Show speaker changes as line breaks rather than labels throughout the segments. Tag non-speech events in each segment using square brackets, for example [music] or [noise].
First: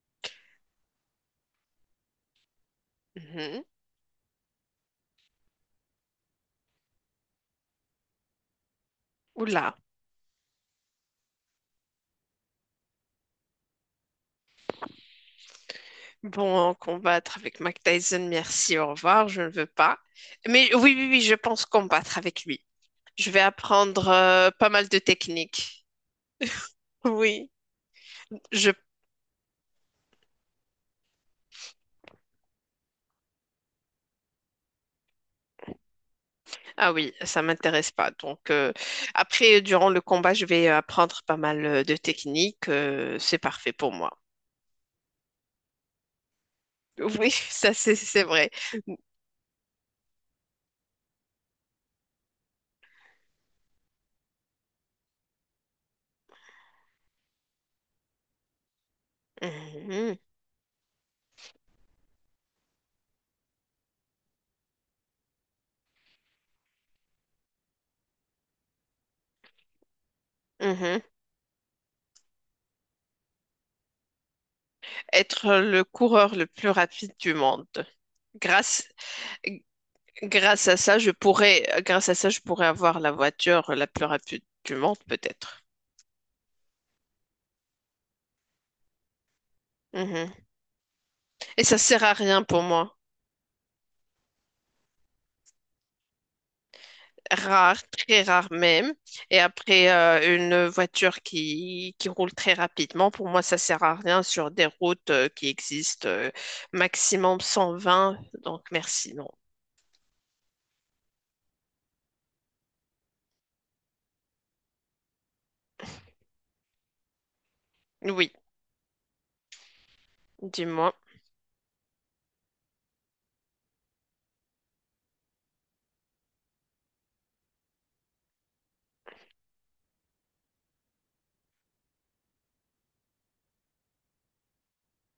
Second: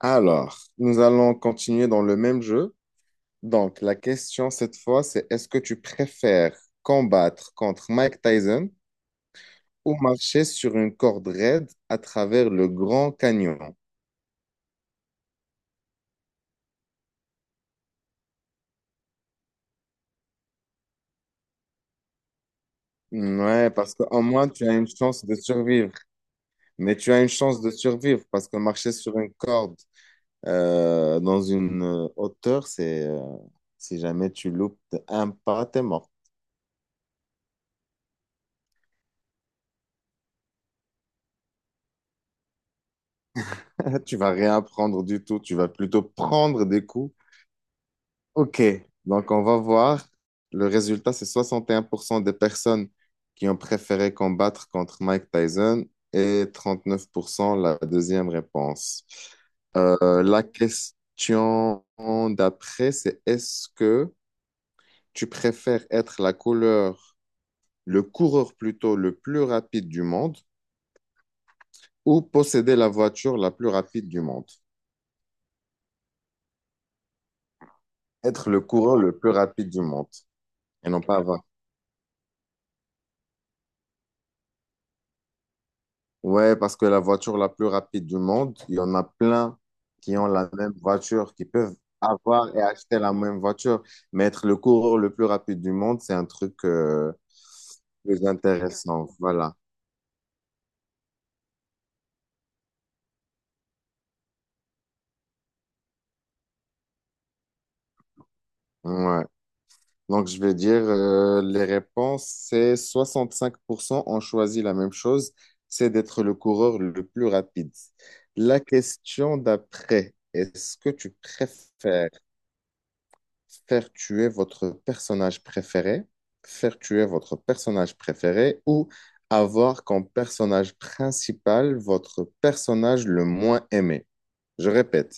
Alors, nous allons continuer dans le même jeu.
Mhm.
Donc, la question cette fois, c'est est-ce que tu préfères combattre contre Mike Tyson
Oula.
ou marcher sur une corde raide à travers le Grand Canyon?
Bon, combattre avec Mike Tyson, merci, au revoir, je ne veux pas. Mais oui, oui, oui, je pense combattre avec lui. Je vais
Ouais, parce
apprendre
qu'au moins, tu
pas
as une
mal de
chance de
techniques.
survivre. Mais tu as une
Oui,
chance de survivre parce que
je...
marcher sur une corde dans une hauteur, c'est si jamais tu loupes de un pas, t'es mort.
Ah oui, ça m'intéresse pas. Donc, après, durant le combat, je vais apprendre pas mal de techniques. C'est parfait pour
[laughs]
moi.
Tu vas rien prendre du tout. Tu vas plutôt prendre des coups.
Oui, [laughs] ça, c'est vrai.
OK, donc on va voir. Le résultat, c'est 61% des personnes qui ont préféré combattre contre Mike Tyson et 39% la deuxième réponse.
Mhm,
La question d'après, c'est est-ce que tu préfères être la couleur, le coureur plutôt le plus rapide du monde
mhm.
ou posséder la voiture la plus rapide du monde?
Être le coureur le plus rapide du monde.
Être le
Grâce...
coureur le plus rapide du monde
Grâce à
et
ça,
non
je
pas avoir.
pourrais, grâce à ça, je pourrais avoir la voiture la plus rapide du monde, peut-être.
Ouais, parce que la voiture la plus rapide du monde, il y en a plein qui ont
Mhm.
la même voiture, qui
Et
peuvent
ça sert à rien
avoir
pour
et
moi.
acheter la même voiture. Mais être le coureur le plus rapide du monde, c'est un truc
Rare, très
plus
rare même.
intéressant.
Et
Voilà.
après, une voiture qui roule très rapidement, pour moi, ça sert à rien sur des routes qui existent maximum 120. Donc, merci,
Ouais.
non.
Donc, je vais dire, les réponses, c'est 65% ont choisi la même chose, c'est d'être le coureur le plus rapide.
Oui,
La question d'après, est-ce que
dis-moi.
tu préfères faire tuer votre personnage préféré, faire tuer votre personnage préféré ou avoir comme personnage principal votre personnage le moins aimé. Je répète,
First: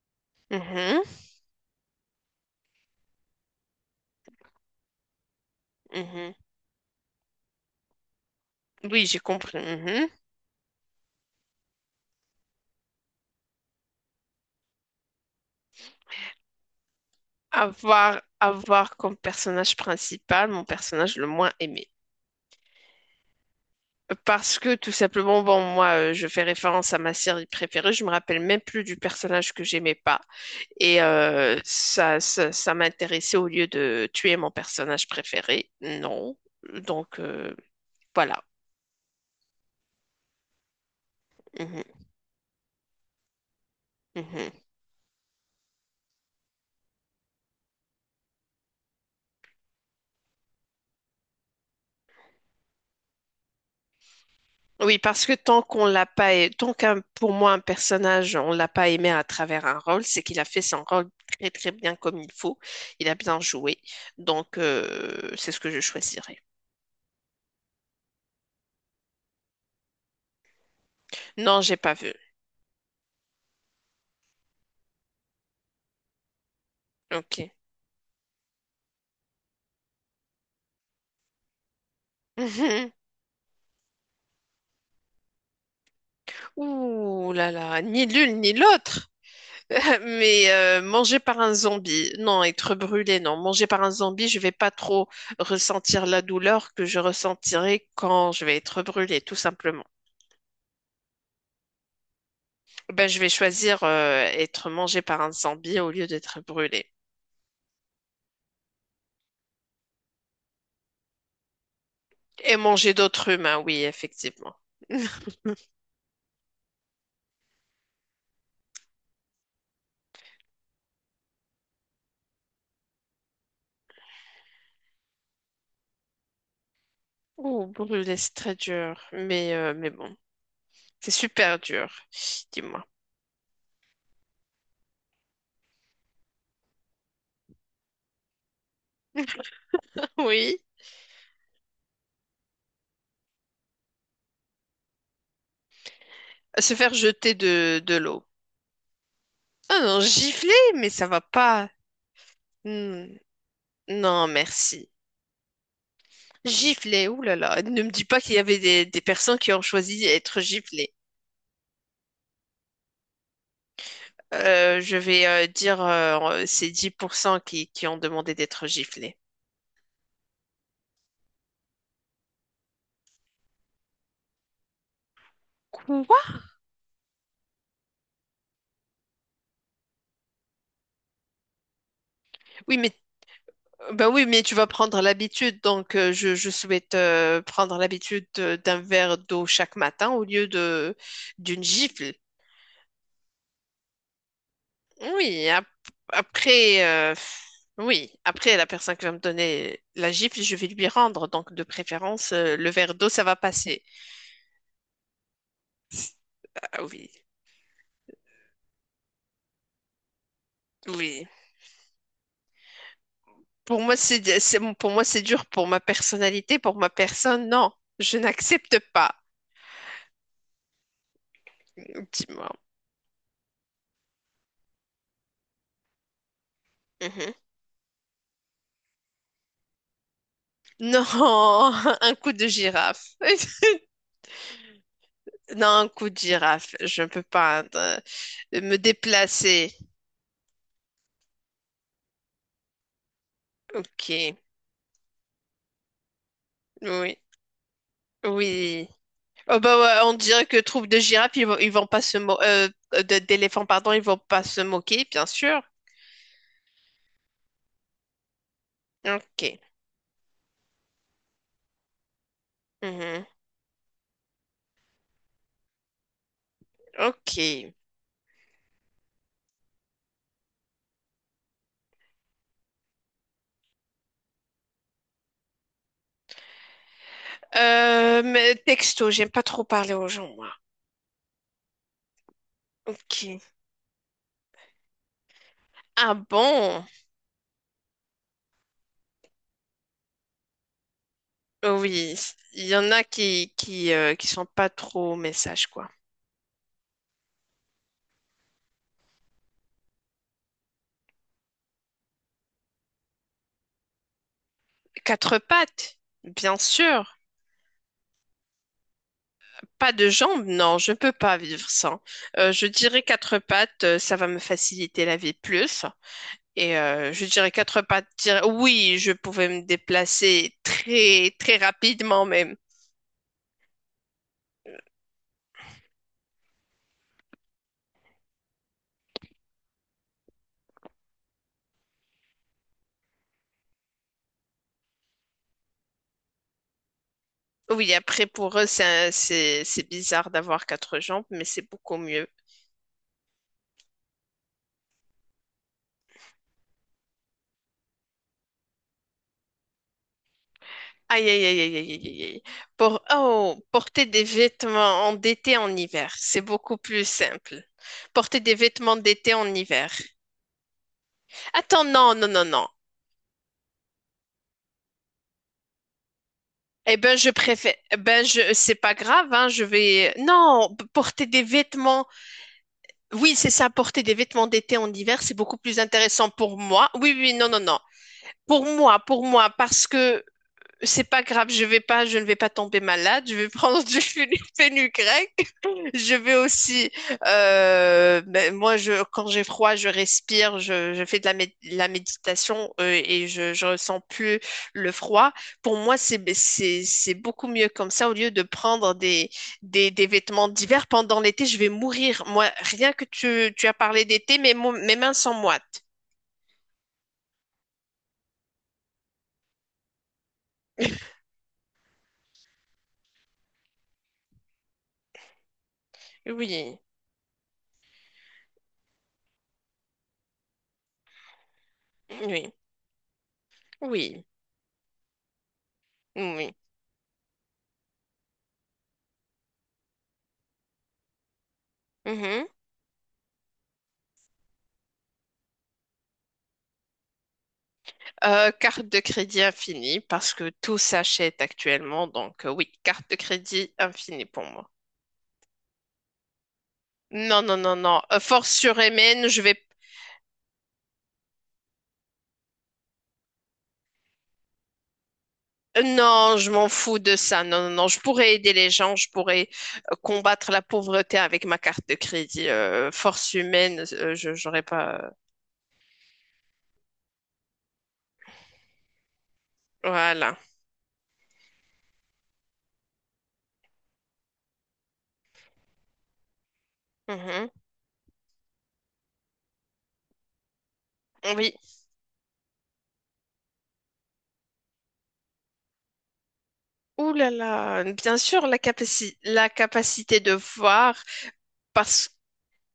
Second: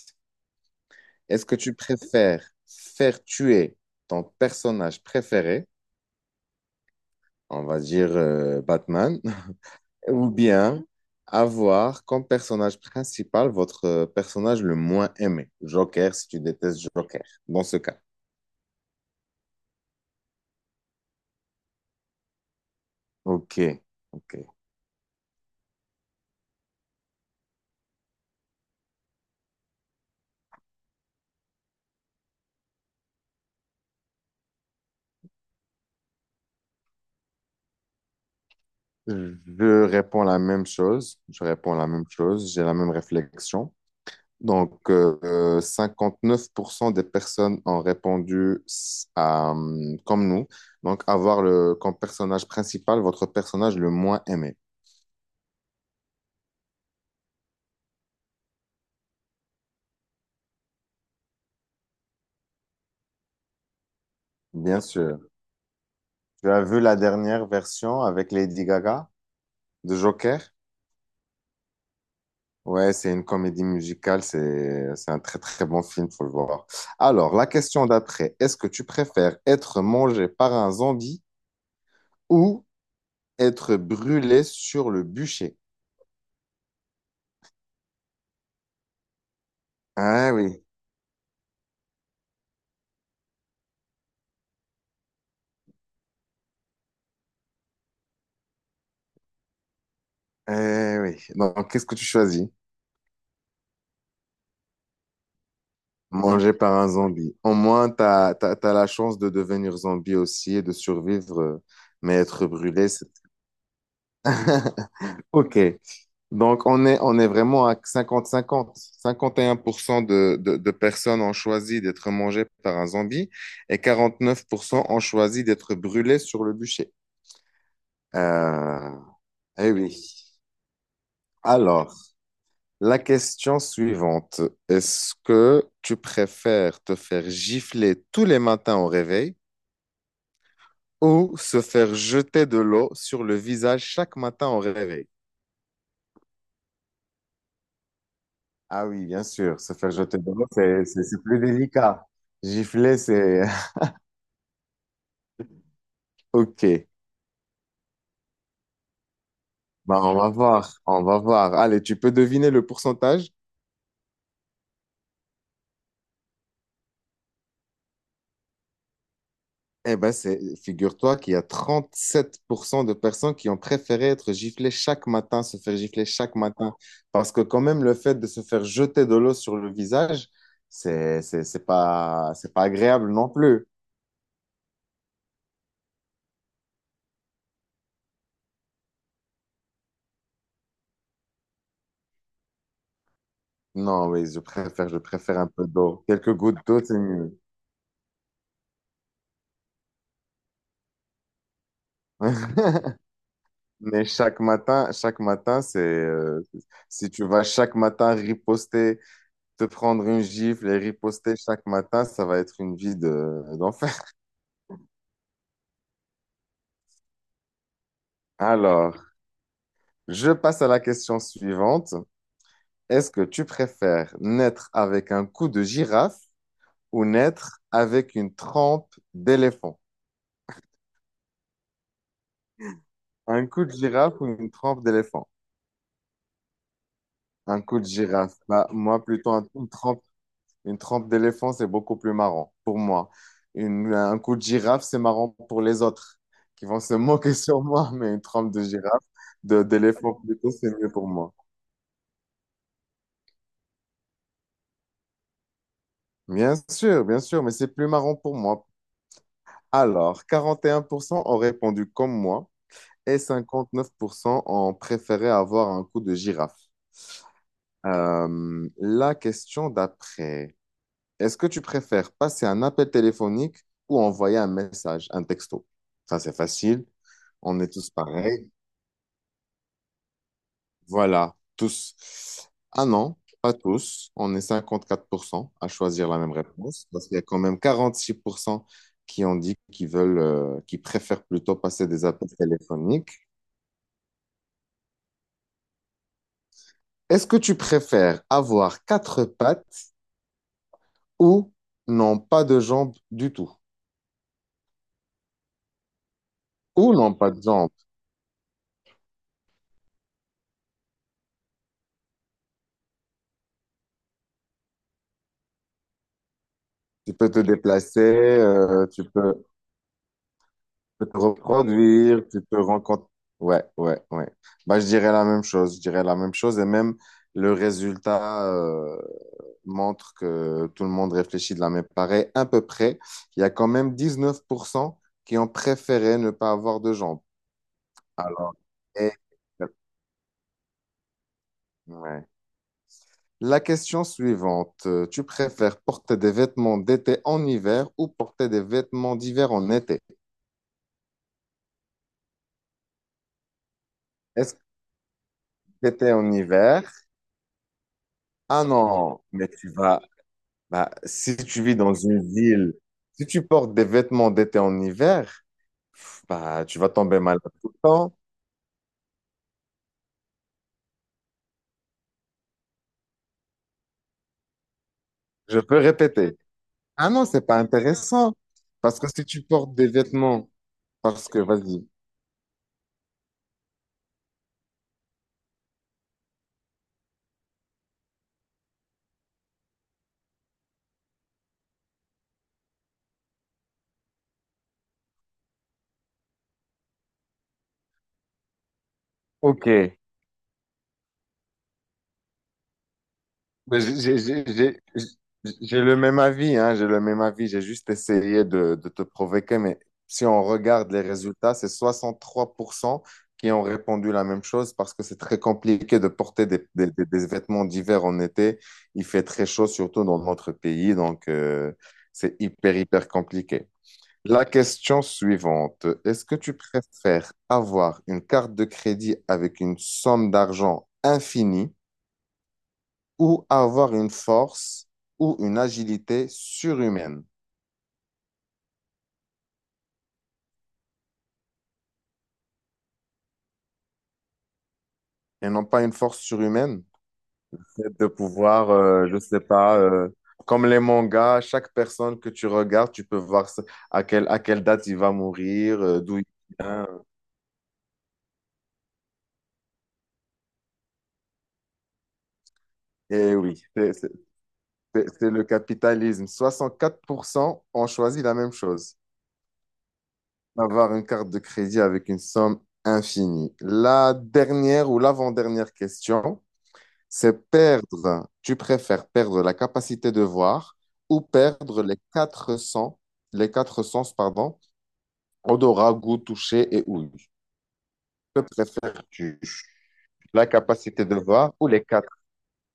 Mhm,
est-ce que tu préfères faire tuer ton personnage préféré,
mhm.
on va dire
Oui, j'ai
Batman,
compris.
[laughs]
Mhm.
ou bien avoir comme personnage principal votre personnage le moins aimé, Joker, si tu détestes Joker, dans ce cas.
Avoir comme personnage principal mon personnage le moins aimé.
Ok, ok.
Parce que tout simplement, bon, moi, je fais référence à ma série préférée, je me rappelle même plus du personnage que j'aimais pas. Et ça m'intéressait au lieu de tuer mon personnage préféré. Non. Donc, voilà.
Je réponds la même chose. Je réponds la
Mhm,
même chose. J'ai la même réflexion.
mhm.
Donc, 59% des personnes ont répondu à, comme nous. Donc, avoir le, comme personnage principal votre personnage le moins aimé.
Oui, parce que tant qu'on l'a pas, tant qu'un, pour moi, un personnage, on l'a pas aimé à travers un rôle, c'est qu'il a fait son rôle très, très bien comme il faut. Il a bien joué. Donc,
Bien sûr.
c'est ce que je choisirais.
Tu as vu la dernière version avec Lady Gaga de Joker?
Non, j'ai pas vu.
Ouais, c'est une comédie musicale. C'est un très, très bon film. Faut le voir. Alors, la
Ok.
question d'après. Est-ce que tu préfères être mangé par un zombie ou
[laughs]
être brûlé sur le bûcher.
Ouh là là, ni l'une ni l'autre. [laughs]
Ah
Mais
oui,
manger par un zombie, non, être brûlé, non. Manger par un zombie, je vais pas trop ressentir la douleur que je ressentirai quand je vais être brûlé, tout simplement.
eh oui. Donc, qu'est-ce que tu choisis?
Ben, je vais choisir être mangé par un zombie au lieu d'être
Manger par un
brûlé.
zombie. Au moins, tu as, la chance de devenir zombie aussi et de survivre, mais être
Et
brûlé,
manger
c'est...
d'autres humains, oui, effectivement.
[laughs]
[laughs]
Ok. Donc, on est vraiment à 50-50. 51% de personnes ont choisi d'être mangées par un zombie et 49% ont choisi d'être brûlées sur le bûcher.
Oh, brûlé, c'est très
Euh,
dur. Mais,
eh
euh, mais
oui.
bon, c'est super dur,
Alors,
dis-moi.
la question suivante, est-ce que tu préfères te faire gifler tous les matins au réveil
[laughs] Oui,
ou se faire jeter de l'eau sur le visage chaque matin au réveil?
se faire jeter de l'eau.
Ah oui, bien sûr, se
Ah
faire
non,
jeter de l'eau,
gifler,
c'est,
mais
c'est-
ça va
c'est plus
pas.
délicat. Gifler,
Hmm,
c'est... [laughs]
non, merci.
Ok,
Gifler, oulala. Ne me dis pas qu'il y avait des personnes qui ont choisi
bah, on va
d'être
voir,
giflées.
on va voir. Allez, tu peux deviner le pourcentage?
Je vais dire c'est 10% qui ont demandé d'être giflées.
Eh ben, c'est, figure-toi qu'il y a 37% de personnes qui ont préféré être giflées chaque matin, se faire gifler
Quoi?
chaque matin. Parce que quand même, le fait de se faire jeter de l'eau sur le visage, c'est pas
Oui, mais
agréable non plus.
bah oui, mais tu vas prendre l'habitude, donc je souhaite prendre l'habitude d'un verre d'eau chaque matin au lieu de d'une gifle.
Non, oui, je préfère
Oui,
un peu d'eau. Quelques gouttes d'eau,
après,
c'est mieux.
oui, après la personne qui va me donner la gifle, je vais lui rendre. Donc, de préférence, le verre
[laughs]
d'eau, ça va passer.
Mais chaque matin,
Ah oui,
si tu vas chaque matin riposter, te prendre une gifle et
oui.
riposter chaque matin, ça va être une vie
Pour
d'enfer.
moi, c'est, c'est- pour moi, c'est dur. Pour ma personnalité, pour ma personne, non, je n'accepte
Alors,
pas.
je passe à la question suivante.
Dis-moi.
Est-ce que tu préfères naître avec un cou de girafe ou
Mhm.
naître avec une trempe d'éléphant?
Non, [laughs] un coup de girafe.
Un cou de
[laughs]
girafe ou une trempe d'éléphant?
Non, un coup de girafe. Je ne peux
Un
pas
cou de girafe. Bah,
me
moi, plutôt
déplacer.
une trempe d'éléphant, c'est beaucoup plus marrant pour moi. Un
Ok.
cou de girafe, c'est marrant pour les autres qui vont se [laughs]
Oui.
moquer sur moi, mais une trempe de
Oui.
girafe,
Oh bah ouais, on
d'éléphant
dirait
plutôt,
que
c'est
troupe
mieux
de
pour moi.
girafes, ils vont pas se d'éléphants, pardon, ils vont pas se moquer, bien sûr.
Bien sûr, mais c'est plus marrant pour moi.
Ok.
Alors, 41% ont répondu comme moi et
Mhm.
59% ont préféré avoir un coup de girafe.
Ok.
La question d'après, est-ce que tu préfères passer un appel téléphonique ou envoyer un message, un texto? Ça, c'est facile. On est tous
Euh,
pareils.
mais texto, j'aime pas trop parler aux gens, moi.
Voilà, tous. Ah
Ok.
non, pas tous. On est 54% à choisir
Ah
la même
bon?
réponse parce qu'il y a quand même 46% qui ont dit qu'ils veulent, qu'ils préfèrent plutôt
Oh
passer des
oui,
appels
il y en a
téléphoniques.
qui sont pas trop messages quoi.
Est-ce que tu préfères avoir quatre pattes ou non pas de jambes du tout?
Quatre pattes, bien
Ou non
sûr.
pas de jambes.
Pas de jambes, non, je peux pas vivre sans. Je dirais quatre pattes, ça va me faciliter la vie plus. Et
Tu
je
peux te
dirais quatre
déplacer,
pattes. Oui, je pouvais me déplacer
tu peux te
très, très
reproduire,
rapidement
tu
même.
peux rencontrer. Ouais, ouais, ouais. Bah, je dirais la même chose. Je dirais la même chose et même le résultat montre que tout le monde réfléchit de la même pareille à peu près. Il y a quand même 19% qui ont préféré ne pas avoir de jambes.
Oui, après,
Alors,
pour eux, c'est un-
et...
c'est bizarre d'avoir quatre jambes, mais c'est beaucoup mieux.
ouais. La question suivante, tu préfères porter des vêtements d'été en hiver ou porter des vêtements d'hiver en été?
Aïe, aïe, aïe, aïe, aïe, aïe, aïe. Porter des
Est-ce que
vêtements en d'été en
t'étais
hiver,
en
c'est beaucoup
hiver?
plus simple. Porter des
Ah
vêtements
non,
d'été
mais
en
tu
hiver.
vas, bah, si tu vis
Attends,
dans
non,
une
non, non, non.
ville, si tu portes des vêtements d'été en hiver, bah, tu vas
Eh ben,
tomber
je
malade tout
préfère.
le
Eh
temps.
ben, c'est pas grave, hein, je vais. Non, porter des vêtements. Oui, c'est ça, porter des vêtements d'été en hiver, c'est beaucoup
Je peux
plus intéressant
répéter.
pour moi.
Ah
Oui,
non,
oui,
c'est
non, non,
pas
non.
intéressant.
Pour moi,
Parce que
pour
si tu
moi,
portes
parce
des
que
vêtements,
c'est pas
parce que,
grave,
vas-y.
je ne vais pas tomber malade, je vais prendre du [laughs] fenugrec. Je vais aussi, ben, moi, quand j'ai froid, je respire, je fais de la méditation et je ressens plus le froid. Pour moi, c'est beaucoup mieux comme ça au lieu de prendre des,
Ok.
des, des vêtements d'hiver pendant l'été, je vais mourir. Moi, rien que tu as
Mais J'ai
parlé
j'ai-
d'été,
j'ai-
mes, mo-
j'ai-
mes mains sont
j'ai
moites.
le même avis, hein, j'ai le même avis. J'ai juste essayé de te provoquer, mais si on regarde les résultats, c'est 63% qui ont répondu la même chose parce que c'est très compliqué de porter des,
Oui,
des- des- des vêtements d'hiver en été. Il fait très chaud, surtout dans notre pays, donc c'est
oui,
hyper, hyper compliqué.
oui,
La question suivante, est-ce que tu
oui.
préfères avoir une carte de crédit avec une somme d'argent infinie?
Mhm.
Ou avoir une force ou une agilité surhumaine.
Carte de crédit infinie parce que tout s'achète actuellement. Donc, oui, carte de crédit infinie pour moi.
Et non pas une force surhumaine,
Non, non, non,
c'est
non.
de
Force
pouvoir, je
surhumaine,
sais
je vais...
pas, comme les mangas, chaque personne que tu regardes, tu peux voir à quelle date il va mourir,
euh,
d'où il
Non, je m'en
vient.
fous de ça. Non, non, non. Je pourrais aider les gens, je pourrais combattre la pauvreté avec ma carte de crédit. Force
Et oui,
humaine, je j'aurais pas... euh,
c'est le capitalisme. 64% ont choisi la même chose.
Voilà.
Avoir une carte de crédit avec une somme infinie. La dernière ou l'avant-dernière question.
Mhm.
C'est perdre, tu préfères perdre la capacité de voir ou
Oui.
perdre les quatre sens, pardon, odorat, goût, toucher et ouïe.
Ouh là là. Bien
Que
sûr, la capaci-
préfères-tu?
la capacité de
La
voir,
capacité de voir ou les
parce
quatre?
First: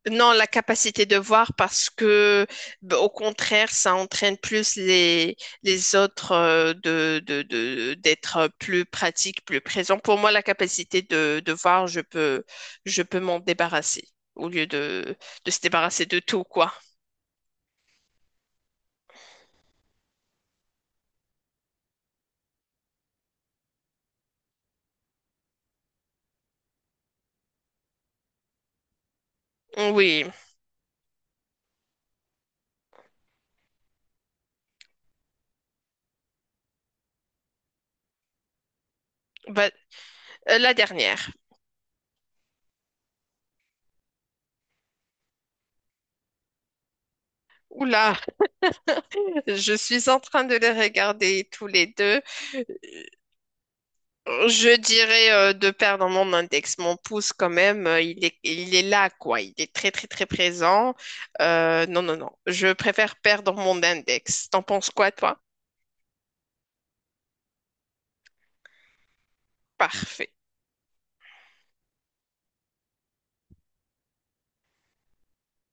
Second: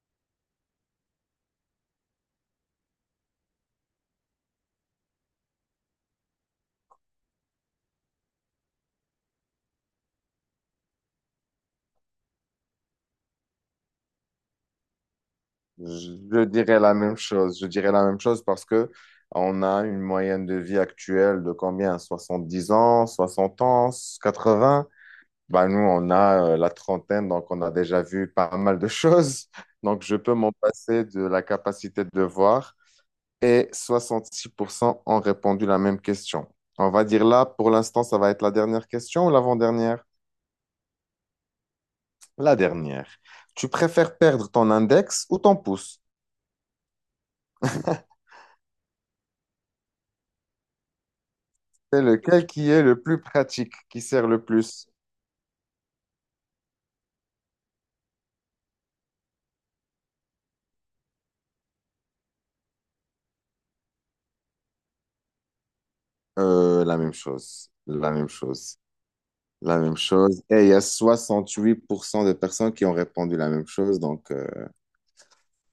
non, la capacité de voir parce que, au contraire, ça entraîne plus les autres d'être plus pratique, plus présent. Pour moi, la capacité de voir, je peux m'en débarrasser au lieu de se débarrasser de tout,
Je
quoi.
dirais la même chose. Je dirais la même chose parce que on a une moyenne de vie actuelle de combien? 70 ans, 60 ans, 80. Ben nous, on a la trentaine, donc on a déjà vu pas mal de [laughs] choses. Donc, je
Oui,
peux m'en passer de la capacité de voir et 66% ont répondu la même question. On va dire là, pour l'instant, ça va être la dernière question ou
bah,
l'avant-dernière?
la dernière.
La dernière. Tu préfères perdre ton index ou ton pouce?
Oula, [laughs] je suis en train de les regarder tous
[laughs]
les
C'est
deux.
lequel qui est le plus pratique, qui sert le
Je
plus?
dirais de perdre mon index. Mon pouce, quand même, il est là, quoi. Il est très, très, très présent. Non, non, non. Je préfère perdre mon index. T'en penses quoi, toi?
La même chose, la même chose, la même
Parfait.
chose. Et il y a 68% de personnes qui ont répondu la même chose. Donc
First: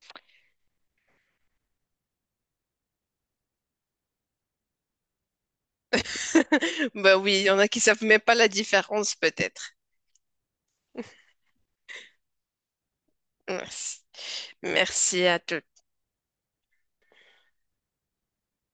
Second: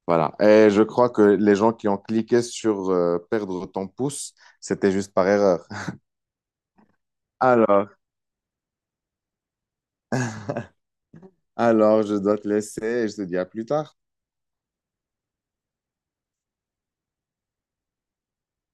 voilà. Et je crois que les gens qui ont cliqué sur perdre ton pouce, c'était juste par erreur.
[laughs] Bah oui,
[laughs]
il y en a qui
Alors,
savent même pas la différence, peut-être.
Alors, je dois te laisser et je te dis à plus tard.
Merci. Merci à toi.